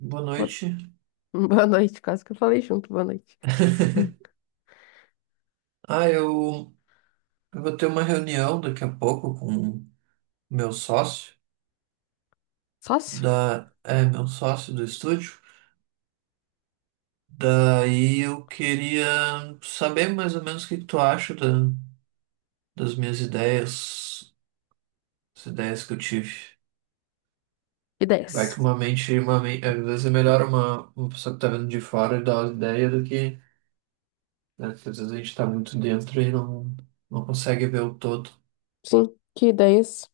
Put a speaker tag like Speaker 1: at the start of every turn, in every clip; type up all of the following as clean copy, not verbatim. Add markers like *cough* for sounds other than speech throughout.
Speaker 1: Boa
Speaker 2: Bo-
Speaker 1: noite.
Speaker 2: *laughs* Boa noite, quase que eu falei junto, boa noite.
Speaker 1: *laughs* Ah, eu, eu vou ter uma reunião daqui a pouco com meu sócio
Speaker 2: Sócio?
Speaker 1: meu sócio do estúdio. Daí eu queria saber mais ou menos o que que tu acha das minhas ideias, as ideias que eu tive. Vai que
Speaker 2: Ideias.
Speaker 1: uma mente, uma, men- às vezes é melhor uma pessoa que tá vendo de fora e dar uma ideia do né, porque às vezes a gente tá muito dentro e não consegue ver o todo.
Speaker 2: Sim, que ideias?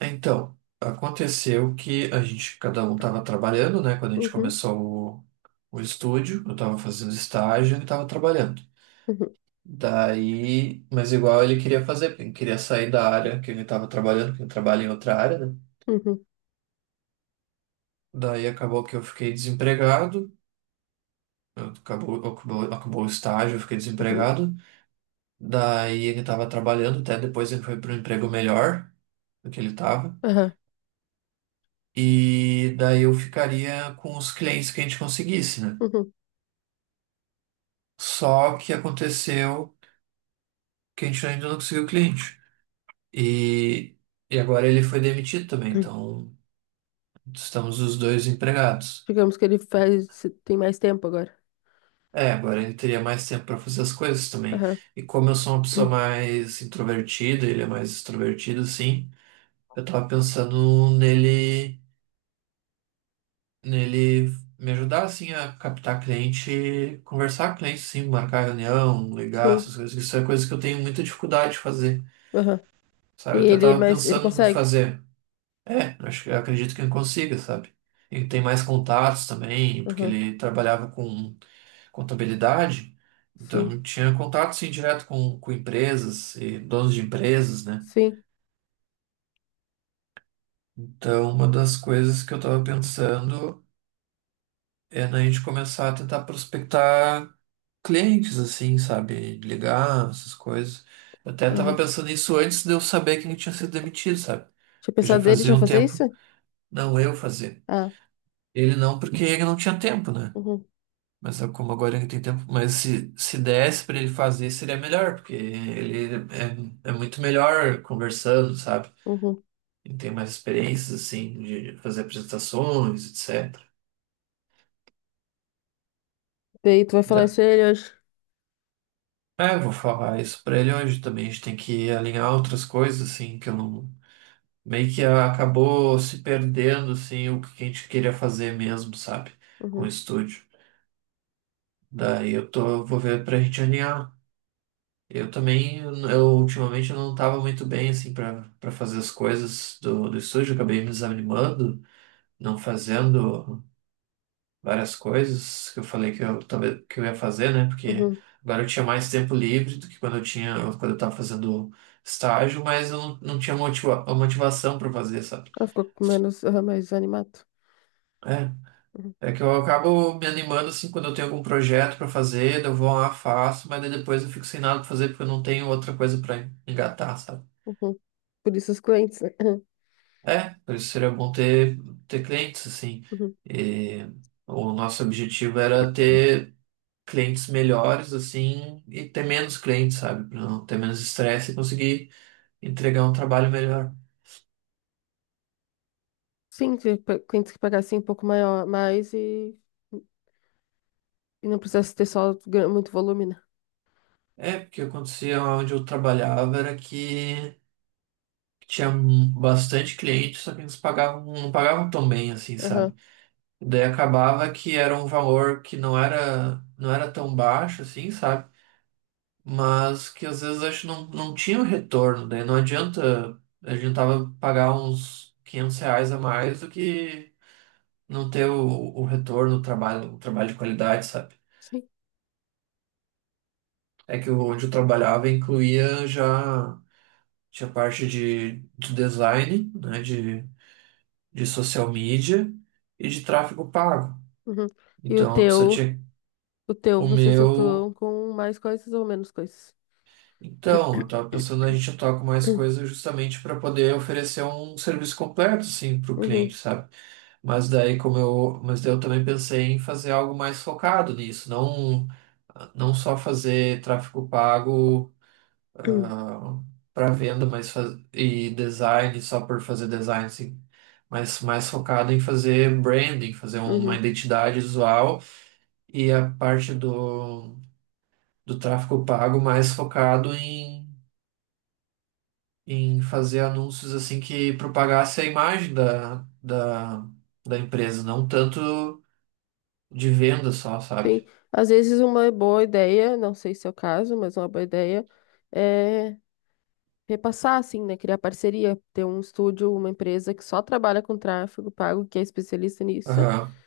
Speaker 1: Então, aconteceu que a gente, cada um estava trabalhando, né? Quando a gente
Speaker 2: Uhum,
Speaker 1: começou o estúdio, eu estava fazendo estágio e ele estava trabalhando.
Speaker 2: uhum,
Speaker 1: Daí, mas igual ele queria fazer, porque ele queria sair da área que ele estava trabalhando, porque ele trabalha em outra área, né?
Speaker 2: uhum,
Speaker 1: Daí acabou que eu fiquei desempregado, acabou o estágio, eu fiquei
Speaker 2: uhum,
Speaker 1: desempregado. Daí ele estava trabalhando, até depois ele foi para um emprego melhor do que ele estava.
Speaker 2: aham,
Speaker 1: E daí eu ficaria com os clientes que a gente conseguisse, né?
Speaker 2: uhum,
Speaker 1: Só que aconteceu que a gente ainda não conseguiu cliente. E, e agora ele foi demitido também,
Speaker 2: uhum.
Speaker 1: então estamos os dois empregados.
Speaker 2: Digamos que ele faz, tem mais tempo agora.
Speaker 1: É, agora ele teria mais tempo para fazer as coisas também.
Speaker 2: Aham,
Speaker 1: E como eu sou uma pessoa
Speaker 2: uhum,
Speaker 1: mais introvertida, ele é mais extrovertido, assim, eu tava pensando nele me ajudar, assim, a captar cliente, conversar com cliente, assim, marcar reunião, ligar,
Speaker 2: sim,
Speaker 1: essas coisas. Isso é coisa que eu tenho muita dificuldade de fazer,
Speaker 2: aham. E
Speaker 1: sabe? Eu até
Speaker 2: ele,
Speaker 1: tava
Speaker 2: mas ele
Speaker 1: pensando em
Speaker 2: consegue?
Speaker 1: fazer. É, acho que eu acredito que ele consiga, sabe? Ele tem mais contatos também, porque
Speaker 2: Aham,
Speaker 1: ele trabalhava com contabilidade,
Speaker 2: sim,
Speaker 1: então tinha contato sim direto com empresas e donos de empresas, né?
Speaker 2: sim,
Speaker 1: Então, uma das coisas que eu estava pensando é na gente começar a tentar prospectar clientes, assim, sabe? Ligar, essas coisas. Eu até estava
Speaker 2: aham.
Speaker 1: pensando nisso antes de eu saber quem tinha sido demitido, sabe?
Speaker 2: Tinha
Speaker 1: Porque já
Speaker 2: pensado dele já
Speaker 1: fazia um
Speaker 2: fazer isso?
Speaker 1: tempo, não eu fazer.
Speaker 2: Ah,
Speaker 1: Ele não, porque ele não tinha tempo, né?
Speaker 2: uhum,
Speaker 1: Mas sabe como agora ele tem tempo. Mas se desse pra ele fazer, seria melhor, porque ele é muito melhor conversando, sabe?
Speaker 2: uhum.
Speaker 1: Ele tem mais experiências, assim, de fazer apresentações, etc.
Speaker 2: Daí tu vai falar
Speaker 1: Da-
Speaker 2: isso a ele hoje?
Speaker 1: É, eu vou falar isso pra ele hoje também. A gente tem que alinhar outras coisas, assim, que eu não. Meio que acabou se perdendo, assim, o que a gente queria fazer mesmo, sabe? Com o
Speaker 2: Uhum,
Speaker 1: estúdio. Daí eu vou ver pra gente alinhar. Eu ultimamente eu não estava muito bem assim para fazer as coisas do estúdio, eu acabei me desanimando, não fazendo várias coisas que eu falei que eu talvez que eu ia fazer, né? Porque
Speaker 2: uhum.
Speaker 1: agora eu tinha mais tempo livre do que quando eu tinha quando eu estava fazendo estágio, mas eu não tinha motiva a motivação para fazer, sabe?
Speaker 2: Ela ficou com menos, aham, mais animado.
Speaker 1: É,
Speaker 2: Uhum,
Speaker 1: é que eu acabo me animando assim quando eu tenho algum projeto para fazer, daí eu vou lá, faço, mas daí depois eu fico sem nada para fazer porque eu não tenho outra coisa para engatar, sabe?
Speaker 2: uhum. Por isso os clientes, né?
Speaker 1: É, por isso seria bom ter clientes, assim.
Speaker 2: *clears throat*
Speaker 1: E o nosso objetivo era ter clientes melhores, assim, e ter menos clientes, sabe? Para não ter menos estresse e conseguir entregar um trabalho melhor.
Speaker 2: Sim, ver quem tem que pagar assim um pouco maior, mais e não precisa ter só muito volume, né?
Speaker 1: É, porque acontecia onde eu trabalhava era que tinha bastante cliente, só que eles pagavam, não pagavam tão bem, assim,
Speaker 2: Aham,
Speaker 1: sabe? Daí acabava que era um valor que não era tão baixo, assim, sabe? Mas que às vezes acho que não tinha o retorno, daí não adianta, a gente tava pagar uns 500 reais a mais do que não ter o retorno, o trabalho de qualidade, sabe?
Speaker 2: sim.
Speaker 1: É que onde eu trabalhava incluía já, tinha parte de design, né, de social media e de tráfego pago.
Speaker 2: Uhum. E o
Speaker 1: Então a pessoa
Speaker 2: teu,
Speaker 1: tinha
Speaker 2: o teu,
Speaker 1: o
Speaker 2: vocês
Speaker 1: meu.
Speaker 2: atuam com mais coisas ou menos coisas?
Speaker 1: Então, eu estava pensando a gente atuar com mais
Speaker 2: *clears throat*
Speaker 1: coisas justamente para poder oferecer um serviço completo, assim, para o cliente,
Speaker 2: Uhum,
Speaker 1: sabe? Mas daí eu também pensei em fazer algo mais focado nisso, não só fazer tráfego pago,
Speaker 2: *clears throat*
Speaker 1: para venda, e design só por fazer design, assim, mas mais focado em fazer branding, fazer uma
Speaker 2: uhum,
Speaker 1: identidade visual e a parte do tráfego pago mais focado em fazer anúncios assim que propagasse a imagem da empresa, não tanto de venda só,
Speaker 2: sim.
Speaker 1: sabe?
Speaker 2: Às vezes uma boa ideia, não sei se é o caso, mas uma boa ideia é repassar, assim, né? Criar parceria, ter um estúdio, uma empresa que só trabalha com tráfego pago, que é especialista nisso.
Speaker 1: Aham,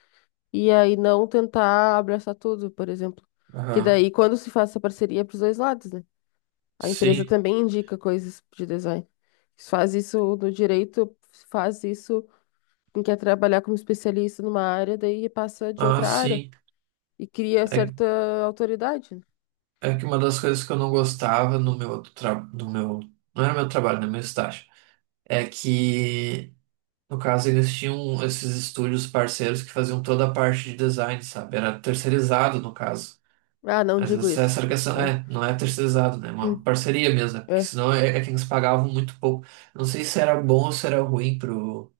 Speaker 2: E aí não tentar abraçar tudo, por exemplo. Que
Speaker 1: aham.
Speaker 2: daí, quando se faz essa parceria, é para os dois lados, né? A empresa
Speaker 1: Sim.
Speaker 2: também indica coisas de design. Se faz isso no direito, se faz isso, quem quer trabalhar como especialista numa área, daí passa de
Speaker 1: Ah,
Speaker 2: outra área
Speaker 1: sim.
Speaker 2: e cria
Speaker 1: É,
Speaker 2: certa autoridade, né?
Speaker 1: é que uma das coisas que eu não gostava no meu outro tra... no meu. Não era meu trabalho, né? Meu estágio. É que, no caso, eles tinham esses estúdios parceiros que faziam toda a parte de design, sabe? Era terceirizado, no caso.
Speaker 2: Ah, não
Speaker 1: Mas
Speaker 2: digo isso.
Speaker 1: essa arcação
Speaker 2: É.
Speaker 1: não é terceirizado, né? É uma
Speaker 2: Hum,
Speaker 1: parceria mesmo, né? porque
Speaker 2: é.
Speaker 1: senão é que eles pagavam muito pouco. Não sei se era bom ou se era ruim pro.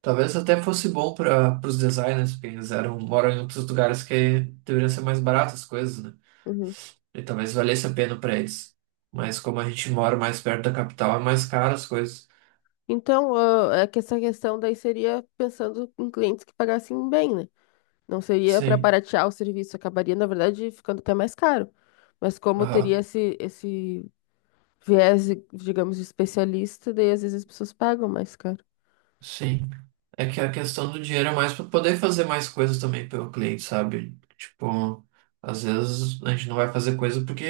Speaker 1: Talvez até fosse bom para os designers, porque eles eram, moram em outros lugares que deveriam ser mais baratas as coisas, né?
Speaker 2: Uhum.
Speaker 1: E talvez valesse a pena para eles. Mas como a gente mora mais perto da capital, é mais caro as coisas.
Speaker 2: Então, ah, é que essa questão daí seria pensando em clientes que pagassem bem, né? Não seria para
Speaker 1: Sim,
Speaker 2: baratear o serviço, acabaria, na verdade, ficando até mais caro. Mas como teria
Speaker 1: aham,
Speaker 2: esse viés, digamos, de especialista, daí às vezes as pessoas pagam mais caro.
Speaker 1: sim. É que a questão do dinheiro é mais para poder fazer mais coisas também pelo cliente, sabe? Tipo, às vezes a gente não vai fazer coisa porque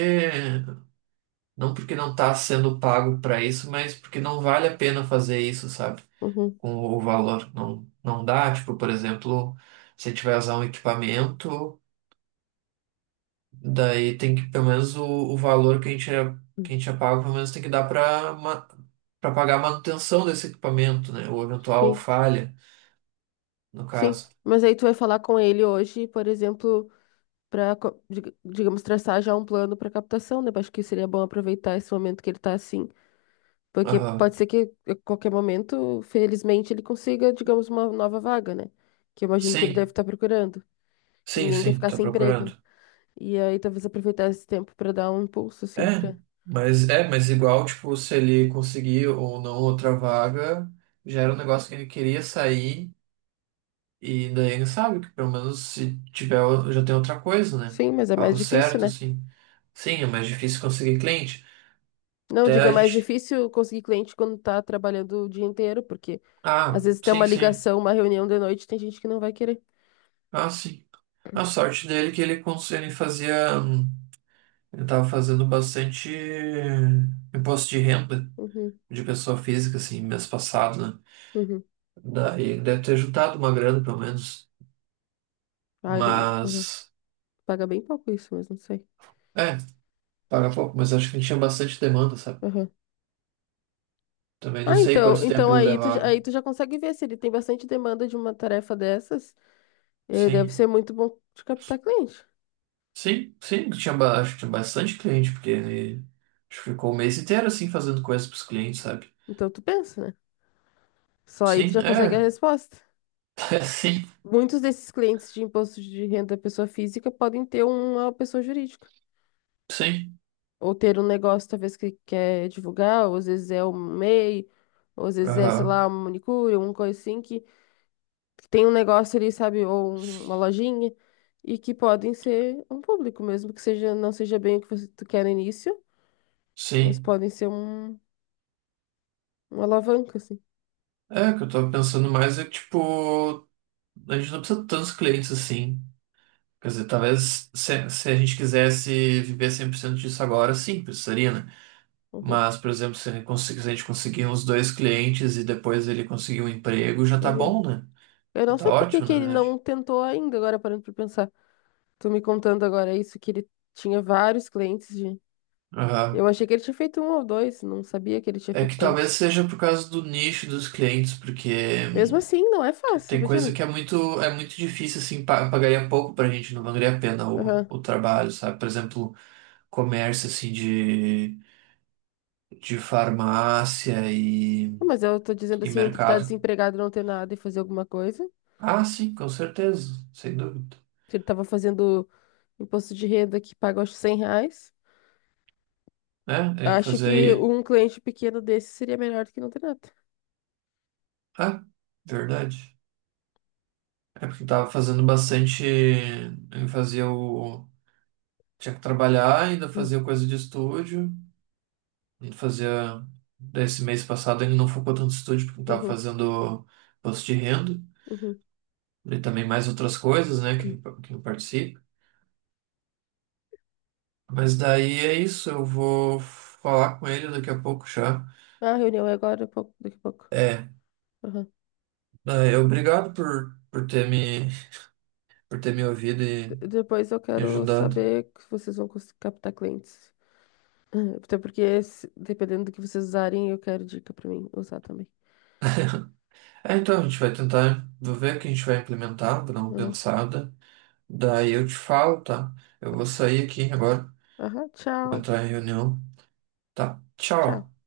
Speaker 1: Não porque não está sendo pago para isso, mas porque não vale a pena fazer isso, sabe?
Speaker 2: Uhum.
Speaker 1: Com o valor. Não, não dá. Tipo, por exemplo, se a gente vai usar um equipamento, daí tem que, pelo menos, o valor que a gente é pago, pelo menos tem que dar para pagar a manutenção desse equipamento, né? Ou eventual
Speaker 2: Sim,
Speaker 1: falha, no
Speaker 2: sim.
Speaker 1: caso.
Speaker 2: Mas aí tu vai falar com ele hoje, por exemplo, para, digamos, traçar já um plano para captação, né? Eu acho que seria bom aproveitar esse momento que ele tá assim. Porque
Speaker 1: Aham.
Speaker 2: pode ser que a qualquer momento, felizmente, ele consiga, digamos, uma nova vaga, né? Que eu imagino que ele deve
Speaker 1: Sim,
Speaker 2: estar procurando. Que
Speaker 1: sim,
Speaker 2: ninguém quer
Speaker 1: sim,
Speaker 2: ficar
Speaker 1: tá
Speaker 2: sem emprego, né?
Speaker 1: procurando.
Speaker 2: E aí talvez aproveitar esse tempo para dar um impulso,
Speaker 1: É,
Speaker 2: assim, para.
Speaker 1: mas igual, tipo, se ele conseguir ou não outra vaga, já era um negócio que ele queria sair, e daí ele sabe que pelo menos se tiver, já tem outra coisa, né?
Speaker 2: Sim, mas é mais
Speaker 1: Algo
Speaker 2: difícil,
Speaker 1: certo,
Speaker 2: né?
Speaker 1: assim. Sim, é mais difícil conseguir cliente.
Speaker 2: Não,
Speaker 1: Até
Speaker 2: diga, é
Speaker 1: a
Speaker 2: mais
Speaker 1: gente.
Speaker 2: difícil conseguir cliente quando tá trabalhando o dia inteiro, porque às
Speaker 1: Ah,
Speaker 2: vezes tem
Speaker 1: sim,
Speaker 2: uma
Speaker 1: sim.
Speaker 2: ligação, uma reunião de noite, tem gente que não vai querer.
Speaker 1: Ah, sim. A sorte dele é que ele fazia. Ele tava fazendo bastante imposto de renda
Speaker 2: Uhum,
Speaker 1: de pessoa física, assim, mês passado, né?
Speaker 2: uhum.
Speaker 1: Daí deve ter juntado uma grana, pelo menos.
Speaker 2: Ah, uhum.
Speaker 1: Mas,
Speaker 2: Paga bem pouco isso, mas não sei.
Speaker 1: é, paga pouco, mas acho que tinha bastante demanda, sabe?
Speaker 2: Uhum.
Speaker 1: Também não
Speaker 2: Ah,
Speaker 1: sei
Speaker 2: então,
Speaker 1: quanto tempo
Speaker 2: então
Speaker 1: ele
Speaker 2: aí
Speaker 1: levava.
Speaker 2: aí tu já consegue ver se ele tem bastante demanda de uma tarefa dessas, deve ser
Speaker 1: Sim,
Speaker 2: muito bom de captar cliente.
Speaker 1: sim, sim, acho que tinha bastante cliente, porque ele acho que ficou o mês inteiro assim fazendo coisas pros clientes, sabe?
Speaker 2: Então tu pensa, né? Só aí tu
Speaker 1: Sim,
Speaker 2: já consegue a resposta.
Speaker 1: *laughs* é, sim,
Speaker 2: Muitos desses clientes de imposto de renda da pessoa física podem ter uma pessoa jurídica,
Speaker 1: sim,
Speaker 2: ou ter um negócio talvez que quer divulgar, ou às vezes é um MEI, ou às vezes é, sei lá,
Speaker 1: aham,
Speaker 2: uma manicure, uma coisa assim, que tem um negócio ali, sabe, ou uma lojinha, e que podem ser um público mesmo, que seja, não seja bem o que você tu quer no início, mas
Speaker 1: sim.
Speaker 2: podem ser uma alavanca, assim.
Speaker 1: É, o que eu tava pensando mais é que, tipo, a gente não precisa de tantos clientes assim. Quer dizer, talvez se a gente quisesse viver 100% disso agora, sim, precisaria, né?
Speaker 2: Uhum,
Speaker 1: Mas, por exemplo, se ele conseguir, se a gente conseguir uns dois clientes e depois ele conseguir um emprego, já tá
Speaker 2: uhum.
Speaker 1: bom, né?
Speaker 2: Eu
Speaker 1: Já
Speaker 2: não
Speaker 1: tá
Speaker 2: sei por que
Speaker 1: ótimo,
Speaker 2: que
Speaker 1: na
Speaker 2: ele não
Speaker 1: verdade.
Speaker 2: tentou ainda, agora parando pra pensar. Tu me contando agora isso, que ele tinha vários clientes de. Eu
Speaker 1: Aham.
Speaker 2: achei que ele tinha feito um ou dois, não sabia que ele tinha
Speaker 1: É
Speaker 2: feito
Speaker 1: que talvez
Speaker 2: tantos.
Speaker 1: seja por causa do nicho dos clientes,
Speaker 2: Mesmo
Speaker 1: porque
Speaker 2: assim, não é fácil,
Speaker 1: tem coisa
Speaker 2: imagina.
Speaker 1: que é muito difícil, assim, pagaria pouco pra gente, não valeria a pena
Speaker 2: Aham.
Speaker 1: o trabalho, sabe? Por exemplo, comércio, assim, de farmácia
Speaker 2: Não, mas eu tô dizendo
Speaker 1: e
Speaker 2: assim, entre estar
Speaker 1: mercado.
Speaker 2: desempregado e não ter nada e fazer alguma coisa.
Speaker 1: Ah, sim, com certeza, sem dúvida.
Speaker 2: Se ele tava fazendo imposto de renda que paga, acho, R$ 100.
Speaker 1: Né? É
Speaker 2: Acho
Speaker 1: fazer
Speaker 2: que
Speaker 1: aí.
Speaker 2: um cliente pequeno desse seria melhor do que não ter nada.
Speaker 1: Ah, verdade. É porque eu tava fazendo bastante. Eu fazia o. Tinha que trabalhar, ainda
Speaker 2: Hum.
Speaker 1: fazia coisa de estúdio. Ainda fazia. Daí esse mês passado ele não focou tanto no estúdio, porque eu tava
Speaker 2: Uhum,
Speaker 1: fazendo post de renda.
Speaker 2: uhum.
Speaker 1: E também mais outras coisas, né? Que eu participo. Mas daí é isso, eu vou falar com ele daqui a pouco já.
Speaker 2: Ah, a reunião é agora, um pouco, daqui a pouco.
Speaker 1: É,
Speaker 2: Aham.
Speaker 1: obrigado por ter por ter me ouvido e
Speaker 2: Depois eu
Speaker 1: me
Speaker 2: quero
Speaker 1: ajudado.
Speaker 2: saber se vocês vão captar clientes. Ah, até porque, dependendo do que vocês usarem, eu quero dica pra mim usar também.
Speaker 1: É, então, a gente vai tentar, vou ver o que a gente vai implementar, vou dar uma pensada. Daí eu te falo, tá? Eu vou sair aqui agora,
Speaker 2: Aham,
Speaker 1: vou
Speaker 2: tchau.
Speaker 1: entrar em reunião, tá?
Speaker 2: Tchau.
Speaker 1: Tchau.